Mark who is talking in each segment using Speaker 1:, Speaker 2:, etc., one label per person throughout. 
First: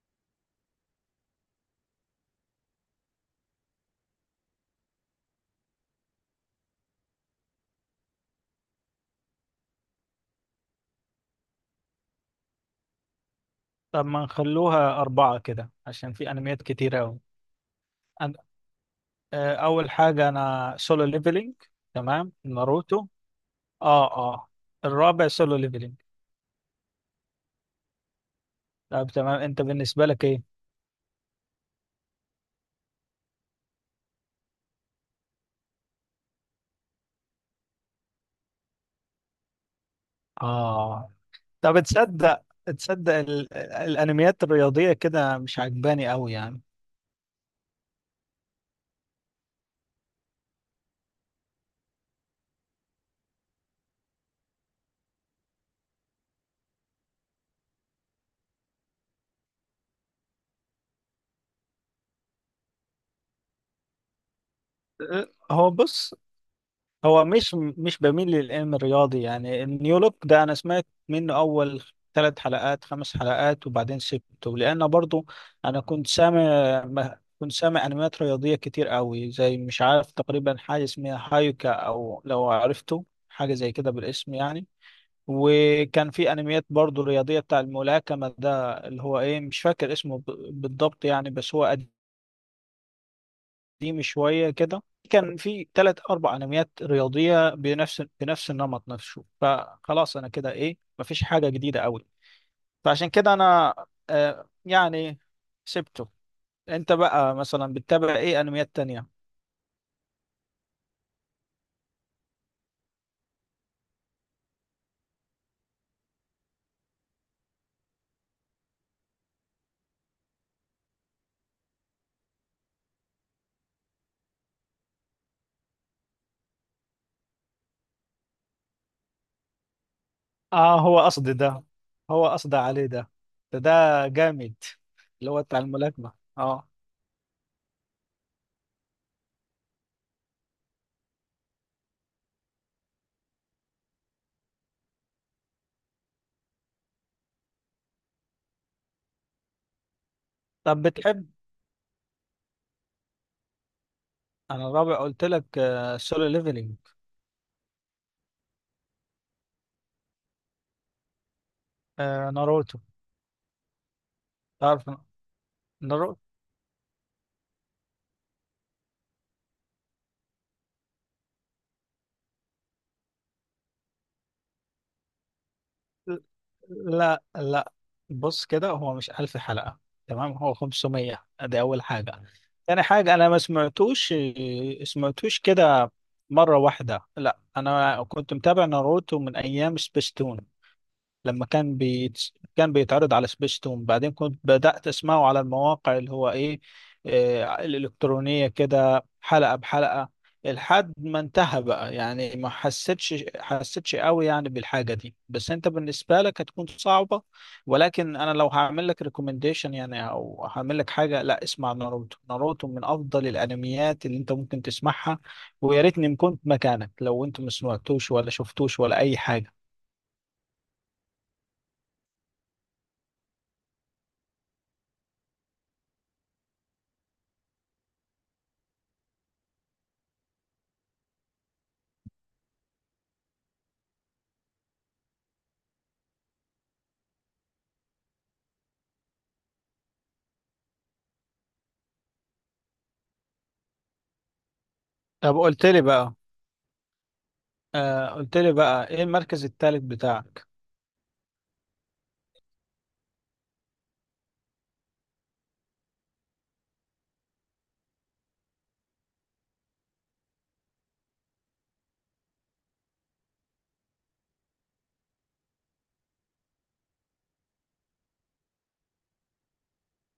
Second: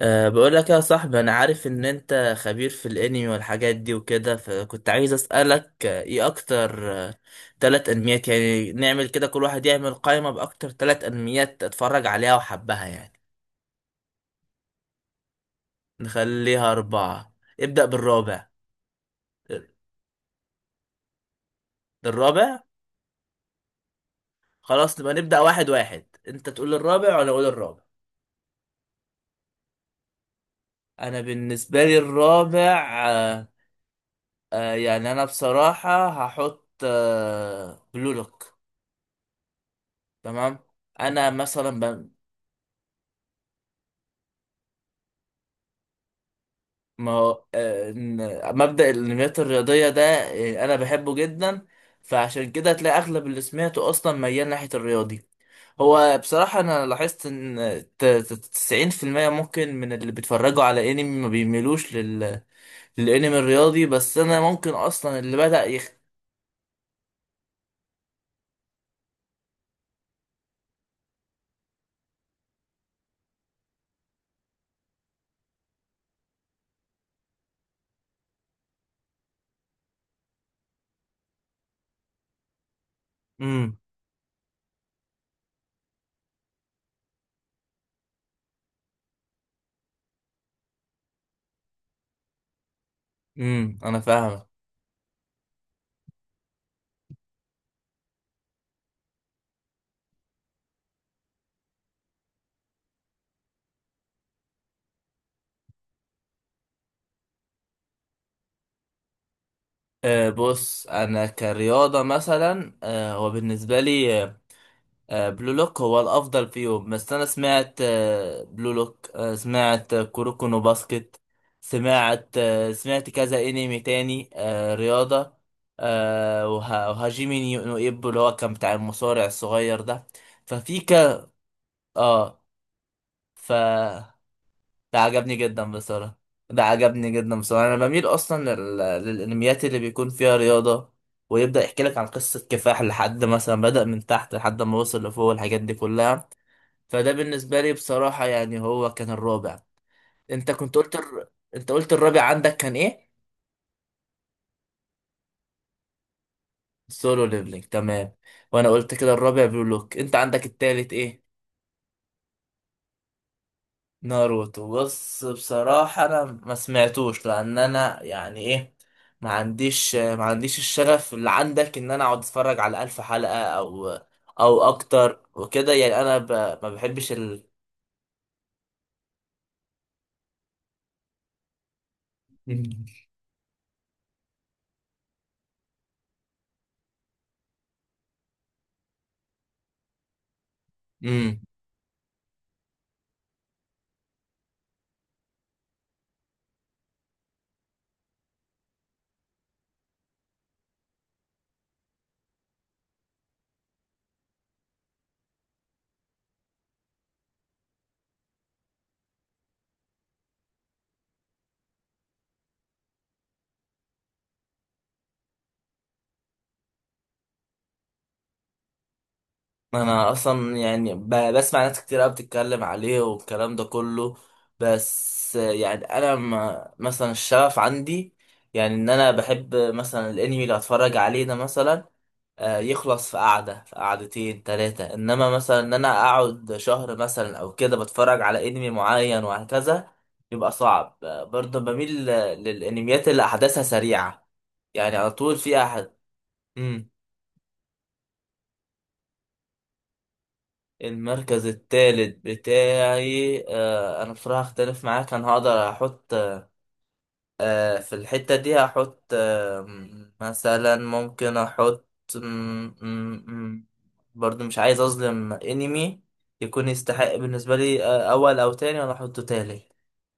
Speaker 1: أه بقول لك يا صاحبي انا عارف ان انت خبير في الانمي والحاجات دي وكده فكنت عايز اسالك ايه اكتر تلات انميات، يعني نعمل كده كل واحد يعمل قائمة باكتر تلات انميات اتفرج عليها وحبها يعني.
Speaker 2: طب ما نخلوها أربعة كده عشان في أنميات
Speaker 1: نخليها
Speaker 2: كتير أوي.
Speaker 1: اربعة. ابدأ
Speaker 2: أنا
Speaker 1: بالرابع.
Speaker 2: أول حاجة أنا سولو ليفلينج. تمام
Speaker 1: الرابع.
Speaker 2: ناروتو. آه آه.
Speaker 1: خلاص نبقى
Speaker 2: الرابع
Speaker 1: نبدأ
Speaker 2: سولو
Speaker 1: واحد
Speaker 2: ليفلينج.
Speaker 1: واحد، انت تقول الرابع وانا اقول الرابع.
Speaker 2: طب تمام، أنت بالنسبة لك إيه؟
Speaker 1: انا بالنسبة لي الرابع يعني انا بصراحة هحط بلولوك. تمام.
Speaker 2: آه.
Speaker 1: انا
Speaker 2: طب
Speaker 1: مثلا.
Speaker 2: تصدق، تصدق الأنميات الرياضية كده مش عجباني أوي يعني.
Speaker 1: ما هو مبدأ الانميات الرياضية ده أنا بحبه جدا، فعشان كده هتلاقي أغلب اللي سمعته أصلا ميال ناحية الرياضي. هو بصراحة أنا لاحظت إن 90% ممكن من اللي بيتفرجوا على أنمي ما بيميلوش لل... للأنمي الرياضي، بس أنا ممكن أصلا
Speaker 2: أه،
Speaker 1: اللي بدأ
Speaker 2: هو
Speaker 1: يخ.
Speaker 2: بص، هو مش بميل للعلم الرياضي يعني النيولوج ده، انا سمعت منه اول ثلاث حلقات خمس حلقات وبعدين سبته لان برضو انا كنت سامع. كنت سامع انميات رياضيه كتير قوي زي مش عارف تقريبا حاجه اسمها هايوكا او لو عرفته حاجه زي
Speaker 1: امم
Speaker 2: كده بالاسم يعني. وكان في انميات برضو رياضيه بتاع الملاكمه ده اللي هو ايه، مش فاكر اسمه بالضبط يعني، بس هو
Speaker 1: أنا
Speaker 2: قديم
Speaker 1: فاهمك.
Speaker 2: شوية كده. كان في ثلاث أربع أنميات رياضية بنفس بنفس النمط نفسه، فخلاص أنا كده إيه، مفيش حاجة جديدة أوي. فعشان كده أنا آه يعني سبته. أنت بقى مثلا بتتابع إيه أنميات تانية؟
Speaker 1: أه بص، أنا كرياضة مثلا، أه هو بالنسبة لي بلو لوك هو الافضل فيهم. بس انا سمعت بلو لوك، سمعت كوروكو نو باسكت، سمعت سمعت كذا انمي تاني رياضة، وهاجيمي نيو نو ايبو، اللي هو كان بتاع المصارع الصغير ده. ففي
Speaker 2: آه
Speaker 1: ك،
Speaker 2: هو قصدي ده، هو
Speaker 1: اه،
Speaker 2: قصدي عليه ده.
Speaker 1: ف،
Speaker 2: ده جامد،
Speaker 1: ده
Speaker 2: اللي
Speaker 1: عجبني
Speaker 2: هو بتاع
Speaker 1: جدا
Speaker 2: الملاكمة
Speaker 1: بصراحة ده
Speaker 2: آه.
Speaker 1: عجبني جدا بصراحة. انا بميل اصلا لل... للانميات اللي بيكون فيها رياضة، ويبدأ يحكي لك عن قصة كفاح لحد مثلا بدأ من تحت لحد ما وصل لفوق، الحاجات دي كلها. فده بالنسبة لي بصراحة، يعني هو كان الرابع. انت كنت
Speaker 2: طب
Speaker 1: قلت
Speaker 2: بتحب.
Speaker 1: الر... انت قلت الرابع عندك كان ايه؟
Speaker 2: أنا الرابع قلت لك سولو ليفلينج.
Speaker 1: سولو ليفلينج، تمام. وانا قلت كده الرابع بلو لوك. انت عندك التالت ايه؟
Speaker 2: آه Solo Leveling. ناروتو.
Speaker 1: ناروتو.
Speaker 2: تعرف
Speaker 1: بص بصراحة
Speaker 2: ناروتو.
Speaker 1: انا ما سمعتوش لان انا يعني ايه، ما عنديش ما عنديش الشغف اللي عندك ان انا اقعد اتفرج على 1000 حلقة او او اكتر وكده. يعني انا ب... ما بحبش
Speaker 2: لا
Speaker 1: ال...
Speaker 2: لا، بص كده هو مش 1000 حلقة، تمام؟ هو 500، دي أول حاجة. تاني حاجة أنا ما سمعتوش، سمعتوش كده مرة واحدة، لا. أنا كنت متابع ناروتو من أيام سبيستون،
Speaker 1: مم.
Speaker 2: لما كان كان بيتعرض على سبيستون، بعدين كنت بدأت أسمعه على المواقع اللي هو إيه، الإلكترونية كده حلقة بحلقة لحد ما انتهى بقى. يعني ما حسيتش، حسيتش قوي يعني بالحاجة دي، بس انت بالنسبة لك هتكون صعبة. ولكن انا لو هعمل لك ريكومنديشن يعني او هعمل لك حاجة، لا، اسمع ناروتو. ناروتو من افضل الانميات اللي انت ممكن تسمعها، ويا ريتني ما كنت مكانك لو انت ما سمعتوش ولا شفتوش ولا اي حاجة.
Speaker 1: انا اصلا يعني بسمع ناس كتير قوي بتتكلم عليه والكلام ده كله، بس يعني انا ما مثلا الشغف عندي يعني ان انا بحب مثلا الانمي اللي اتفرج عليه ده مثلا يخلص في قعده، في قعدتين ثلاثه. انما مثلا ان انا اقعد شهر مثلا او كده بتفرج على انمي معين وهكذا، يبقى صعب. برضه بميل للانميات اللي احداثها سريعه، يعني على طول
Speaker 2: طب
Speaker 1: في
Speaker 2: قلت لي
Speaker 1: احد.
Speaker 2: بقى، آه قلت لي بقى ايه المركز الثالث بتاعك؟
Speaker 1: المركز الثالث بتاعي، آه انا بصراحة اختلف معاك. انا هقدر احط آه في الحتة دي، هحط مثلا ممكن احط م- م- م- برضو مش عايز اظلم انمي يكون يستحق بالنسبة لي آه اول او تاني انا احطه تالت.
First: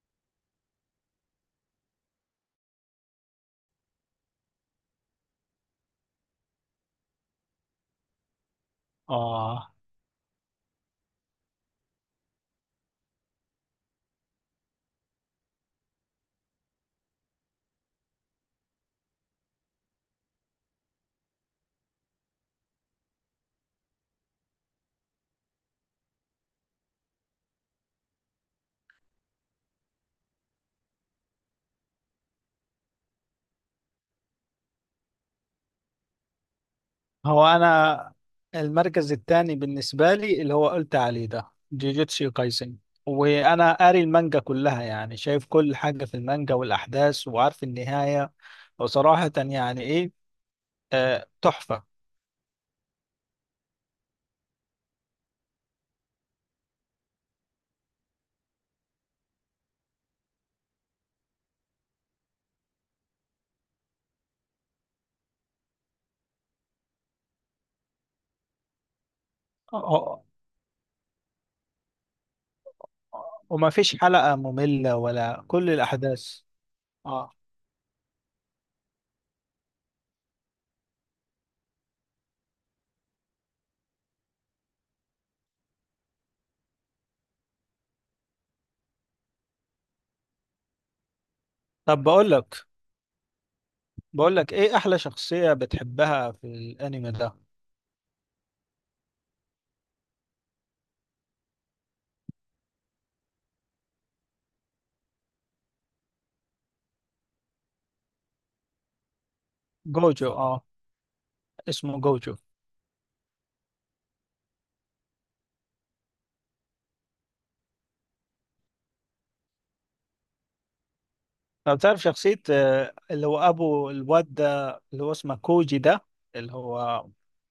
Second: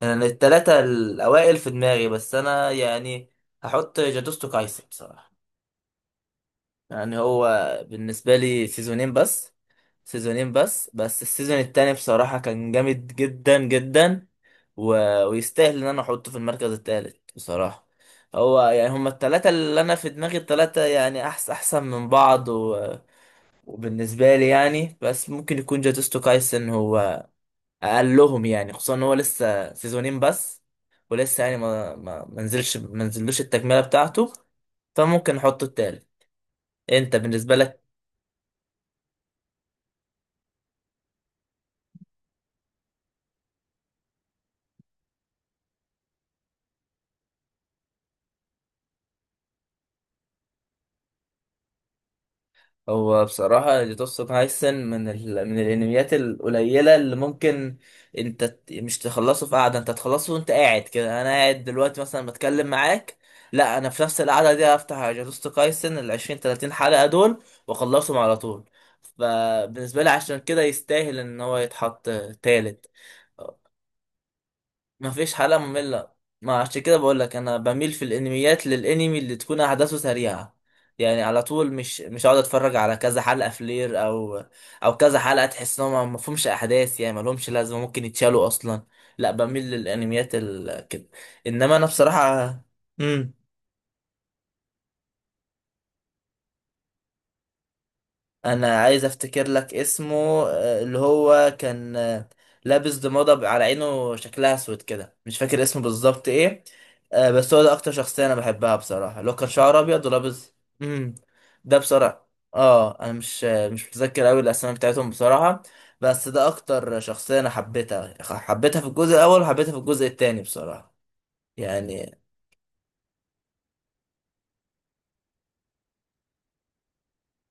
Speaker 1: يعني التلاتة الاوائل في دماغي. بس انا يعني هحط جادوستو كايسن بصراحة. يعني هو بالنسبة لي سيزونين بس،
Speaker 2: اه.
Speaker 1: سيزونين بس، بس السيزون التاني بصراحة كان جامد جدا جدا، و... ويستاهل ان انا احطه في المركز التالت بصراحة. هو يعني هما التلاتة اللي انا في دماغي، التلاتة يعني احسن احسن من بعض، و... وبالنسبة لي يعني بس ممكن يكون جاتوستو كايسن هو اقلهم، يعني خصوصا ان هو لسه سيزونين بس، ولسه يعني ما نزلش، ما نزلوش التكملة بتاعته، فممكن احطه التالت. انت
Speaker 2: هو
Speaker 1: بالنسبة لك؟
Speaker 2: انا المركز الثاني بالنسبه لي اللي هو قلت عليه ده، جيجيتسو كايسن. وانا قاري المانجا كلها، يعني شايف كل حاجه في المانجا والاحداث، وعارف النهايه. وصراحه يعني ايه، آه تحفه.
Speaker 1: هو بصراحة جوتوتسو كايسن من ال... من الانميات القليلة اللي ممكن انت مش تخلصه في قعدة، انت تخلصه وانت قاعد كده. انا قاعد دلوقتي مثلا بتكلم معاك، لا انا في نفس القعدة دي هفتح جوتوتسو كايسن ال 20 30 حلقة دول واخلصهم على طول. فبالنسبة لي
Speaker 2: آه،
Speaker 1: عشان كده يستاهل ان هو يتحط تالت.
Speaker 2: وما فيش حلقه ممله
Speaker 1: ما فيش
Speaker 2: ولا
Speaker 1: حلقة
Speaker 2: كل
Speaker 1: مملة،
Speaker 2: الاحداث.
Speaker 1: ما عشان كده بقول
Speaker 2: اه.
Speaker 1: لك انا بميل في الانميات للانمي اللي تكون احداثه سريعة، يعني على طول، مش هقعد اتفرج على كذا حلقة فلير او او كذا حلقة تحس انهم ما فيهمش احداث، يعني ما لهمش لازمة ممكن يتشالوا اصلا. لا بميل للانميات ال... كده. انما انا
Speaker 2: طب بقول
Speaker 1: بصراحة.
Speaker 2: لك،
Speaker 1: امم،
Speaker 2: بقول لك ايه احلى شخصيه بتحبها في الانمي ده؟
Speaker 1: انا عايز افتكر لك اسمه. اللي هو كان لابس ضمادة على عينه شكلها اسود كده، مش فاكر اسمه بالظبط ايه. بس هو ده اكتر شخصية انا بحبها بصراحة، اللي هو كان شعره ابيض
Speaker 2: جوجو،
Speaker 1: ولابس.
Speaker 2: اه.
Speaker 1: امم، ده
Speaker 2: اسمه
Speaker 1: بصراحة.
Speaker 2: جوجو.
Speaker 1: اه انا مش متذكر قوي الاسماء بتاعتهم بصراحة، بس ده اكتر شخصية انا حبيتها، حبيتها في الجزء الاول وحبيتها في الجزء التاني بصراحة
Speaker 2: طب تعرف
Speaker 1: يعني.
Speaker 2: شخصية اللي هو أبو الواد ده اللي هو اسمه كوجي ده، اللي هو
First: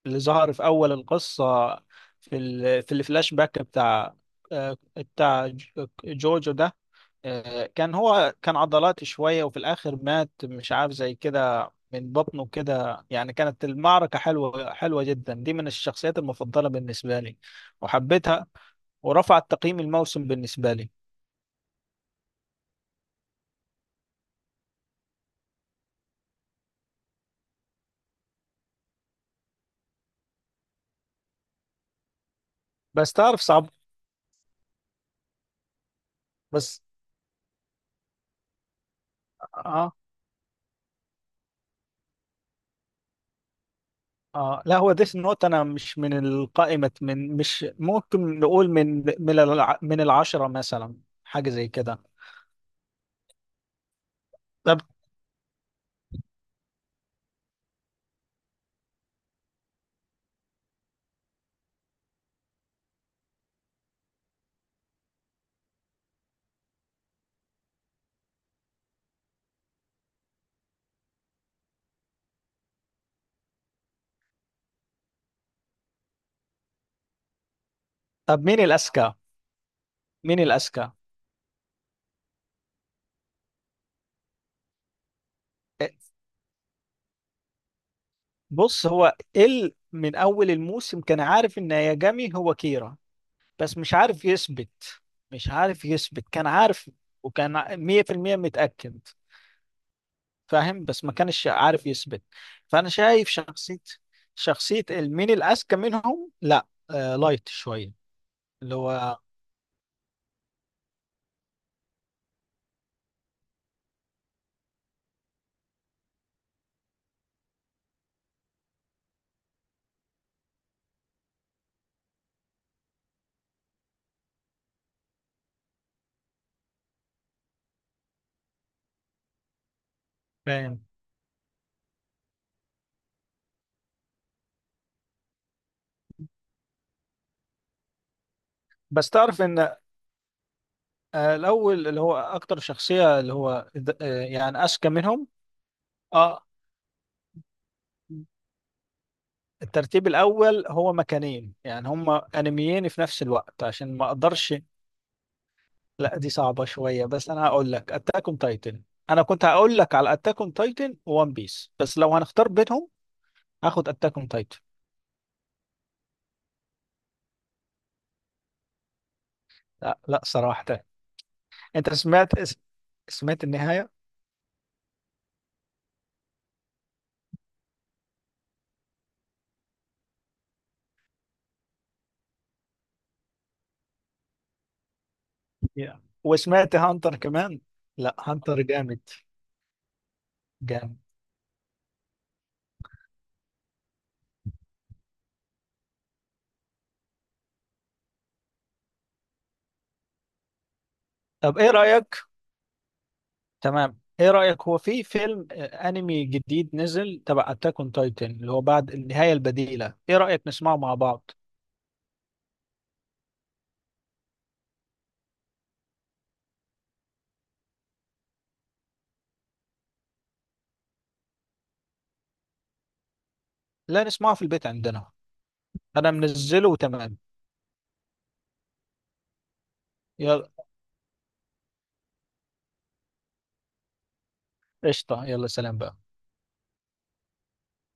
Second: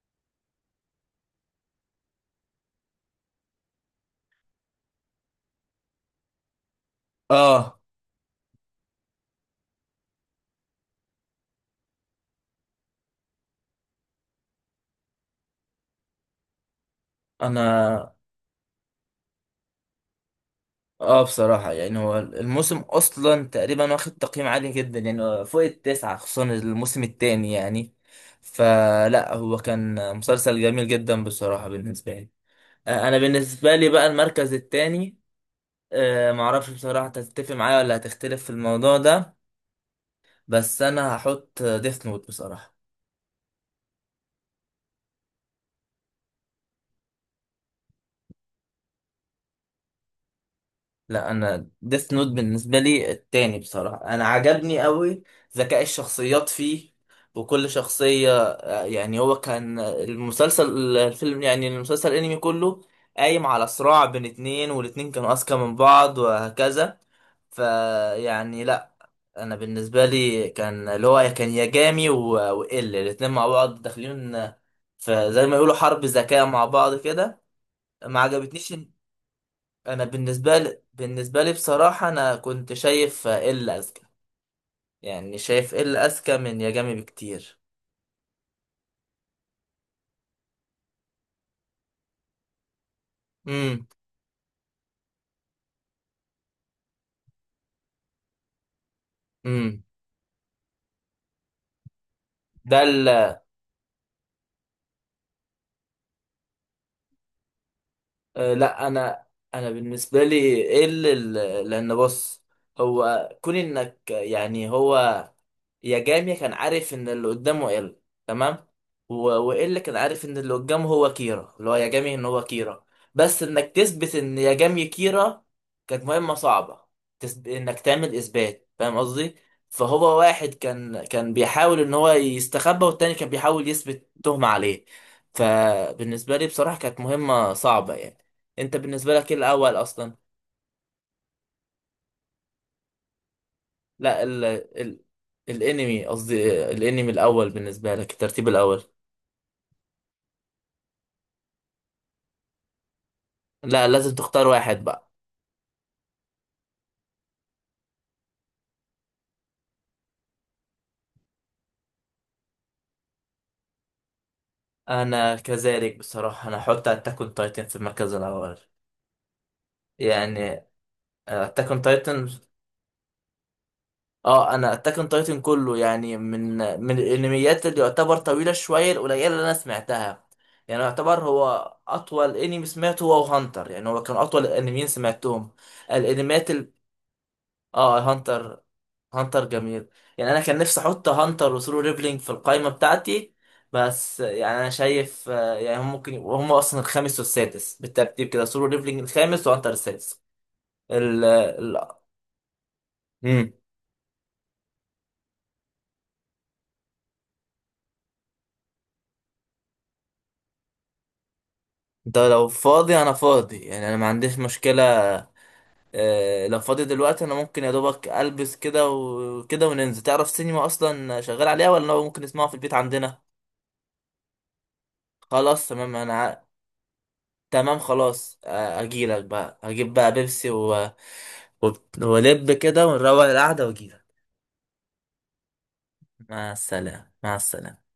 Speaker 2: اللي ظهر في أول القصة، في في الفلاش باك بتاع، بتاع جوجو ده،
Speaker 1: اه
Speaker 2: كان هو كان عضلاتي شوية وفي الآخر مات، مش عارف زي كده من بطنه كده يعني. كانت المعركة حلوة، حلوة جدا. دي من الشخصيات المفضلة بالنسبة لي،
Speaker 1: انا.
Speaker 2: وحبيتها، ورفعت تقييم الموسم بالنسبة لي.
Speaker 1: اه بصراحة يعني هو الموسم أصلا تقريبا واخد تقييم عالي جدا، يعني فوق التسعة، خصوصا الموسم التاني يعني. فلا، هو كان مسلسل جميل جدا بصراحة بالنسبة لي.
Speaker 2: بس
Speaker 1: أنا
Speaker 2: تعرف صعب،
Speaker 1: بالنسبة لي بقى المركز التاني، معرفش
Speaker 2: بس
Speaker 1: بصراحة أنت هتتفق معايا ولا هتختلف في الموضوع ده،
Speaker 2: اه
Speaker 1: بس أنا هحط ديث نوت بصراحة.
Speaker 2: اه. لا هو ديث نوت، انا مش من القائمة، من مش ممكن نقول من من العشرة مثلا
Speaker 1: لا
Speaker 2: حاجة زي
Speaker 1: انا
Speaker 2: كده.
Speaker 1: ديث نوت بالنسبه لي التاني بصراحه، انا عجبني
Speaker 2: طب.
Speaker 1: قوي ذكاء الشخصيات فيه. وكل شخصيه يعني هو كان المسلسل الفيلم يعني المسلسل الانمي كله قايم على صراع بين اتنين، والاتنين كانوا اذكى من بعض وهكذا. فيعني لا، انا بالنسبه لي كان اللي هو كان ياجامي وال الاتنين مع بعض داخلين في زي ما يقولوا حرب ذكاء مع بعض كده. ما
Speaker 2: طب مين
Speaker 1: عجبتنيش.
Speaker 2: الأذكى؟
Speaker 1: انا
Speaker 2: مين
Speaker 1: بالنسبه لي
Speaker 2: الأذكى؟
Speaker 1: بالنسبه لي بصراحه انا كنت شايف ال اذكى، يعني شايف
Speaker 2: إيه،
Speaker 1: ال اذكى من يا جامي بكتير.
Speaker 2: بص هو ال من اول الموسم كان عارف ان ياجامي هو كيرا، بس
Speaker 1: امم
Speaker 2: مش عارف يثبت، مش عارف يثبت. كان عارف وكان 100% متأكد،
Speaker 1: امم
Speaker 2: فاهم، بس ما كانش عارف يثبت. فانا
Speaker 1: ده
Speaker 2: شايف شخصية، شخصية مين الأذكى منهم، لا آه لايت شوية
Speaker 1: أه
Speaker 2: اللي
Speaker 1: لا
Speaker 2: هو.
Speaker 1: انا. انا بالنسبه لي ايه اللي لان بص، هو كون انك يعني هو يا جامي كان عارف ان اللي قدامه ال، تمام، والا كان عارف ان اللي قدامه هو كيرا، اللي هو يا جامي ان هو كيرا، بس انك تثبت ان يا جامي كيرا كانت مهمه صعبه. تثب... انك تعمل اثبات، فاهم قصدي؟ فهو واحد
Speaker 2: فاهم.
Speaker 1: كان بيحاول ان هو يستخبى والتاني كان بيحاول يثبت تهمه عليه. فبالنسبه لي بصراحه كانت مهمه صعبه يعني. انت
Speaker 2: بس
Speaker 1: بالنسبه لك ايه
Speaker 2: تعرف
Speaker 1: الاول
Speaker 2: ان
Speaker 1: اصلا؟
Speaker 2: الاول اللي هو اكتر شخصية اللي هو
Speaker 1: لا ال
Speaker 2: يعني اذكى
Speaker 1: ال
Speaker 2: منهم.
Speaker 1: الانمي
Speaker 2: اه.
Speaker 1: قصدي، الانمي الاول بالنسبه لك الترتيب الاول.
Speaker 2: الترتيب الاول هو مكانين، يعني هما انميين في نفس الوقت
Speaker 1: لا
Speaker 2: عشان ما
Speaker 1: لازم تختار
Speaker 2: اقدرش.
Speaker 1: واحد بقى.
Speaker 2: لا دي صعبة شوية، بس انا هقول لك اتاك اون تايتن. انا كنت هقول لك على اتاك اون تايتن وون بيس، بس لو هنختار بينهم هاخد اتاك اون تايتن.
Speaker 1: انا كذلك بصراحه، انا احط اتاك اون تايتن في المركز الاول
Speaker 2: لا لا
Speaker 1: يعني.
Speaker 2: صراحة.
Speaker 1: اتاك اون
Speaker 2: انت
Speaker 1: تايتن،
Speaker 2: سمعت سمعت النهاية؟
Speaker 1: اه انا اتاك اون تايتن كله، يعني من من الانميات اللي يعتبر طويله شويه القليله اللي انا سمعتها. يعني يعتبر هو اطول انمي سمعته، هو هانتر، يعني هو كان اطول الانميين سمعتهم.
Speaker 2: يا.
Speaker 1: الانميات ال...
Speaker 2: وسمعت هانتر كمان.
Speaker 1: اه
Speaker 2: لا هانتر
Speaker 1: هانتر،
Speaker 2: جامد،
Speaker 1: هانتر جميل. يعني انا كان نفسي
Speaker 2: جامد.
Speaker 1: احط هانتر وسولو ليفلينج في القائمه بتاعتي، بس يعني انا شايف يعني هم ممكن يبقوا هم اصلا الخامس والسادس بالترتيب كده، سولو ليفلينج الخامس وهانتر السادس. ال
Speaker 2: طب ايه
Speaker 1: ال،
Speaker 2: رأيك.
Speaker 1: امم.
Speaker 2: تمام، ايه رأيك، هو في فيلم انمي جديد نزل تبع اتاك اون تايتن اللي هو بعد النهاية البديلة، ايه رأيك نسمعه مع بعض؟
Speaker 1: انت لو فاضي انا فاضي، يعني انا ما عنديش مشكله. لو فاضي دلوقتي انا ممكن يا دوبك البس كده وكده وننزل. تعرف سينما اصلا شغال عليها ولا ممكن نسمعها في البيت عندنا؟
Speaker 2: لا، نسمعه في البيت عندنا.
Speaker 1: خلاص تمام
Speaker 2: انا
Speaker 1: انا.
Speaker 2: منزله وتمام.
Speaker 1: تمام خلاص، اجيلك بقى، هجيب بقى بيبسي
Speaker 2: يلا.
Speaker 1: و... و... ولب كده ونروق القعدة واجيلك.
Speaker 2: قشطة، يلا سلام بقى.
Speaker 1: مع السلامة، مع السلامة.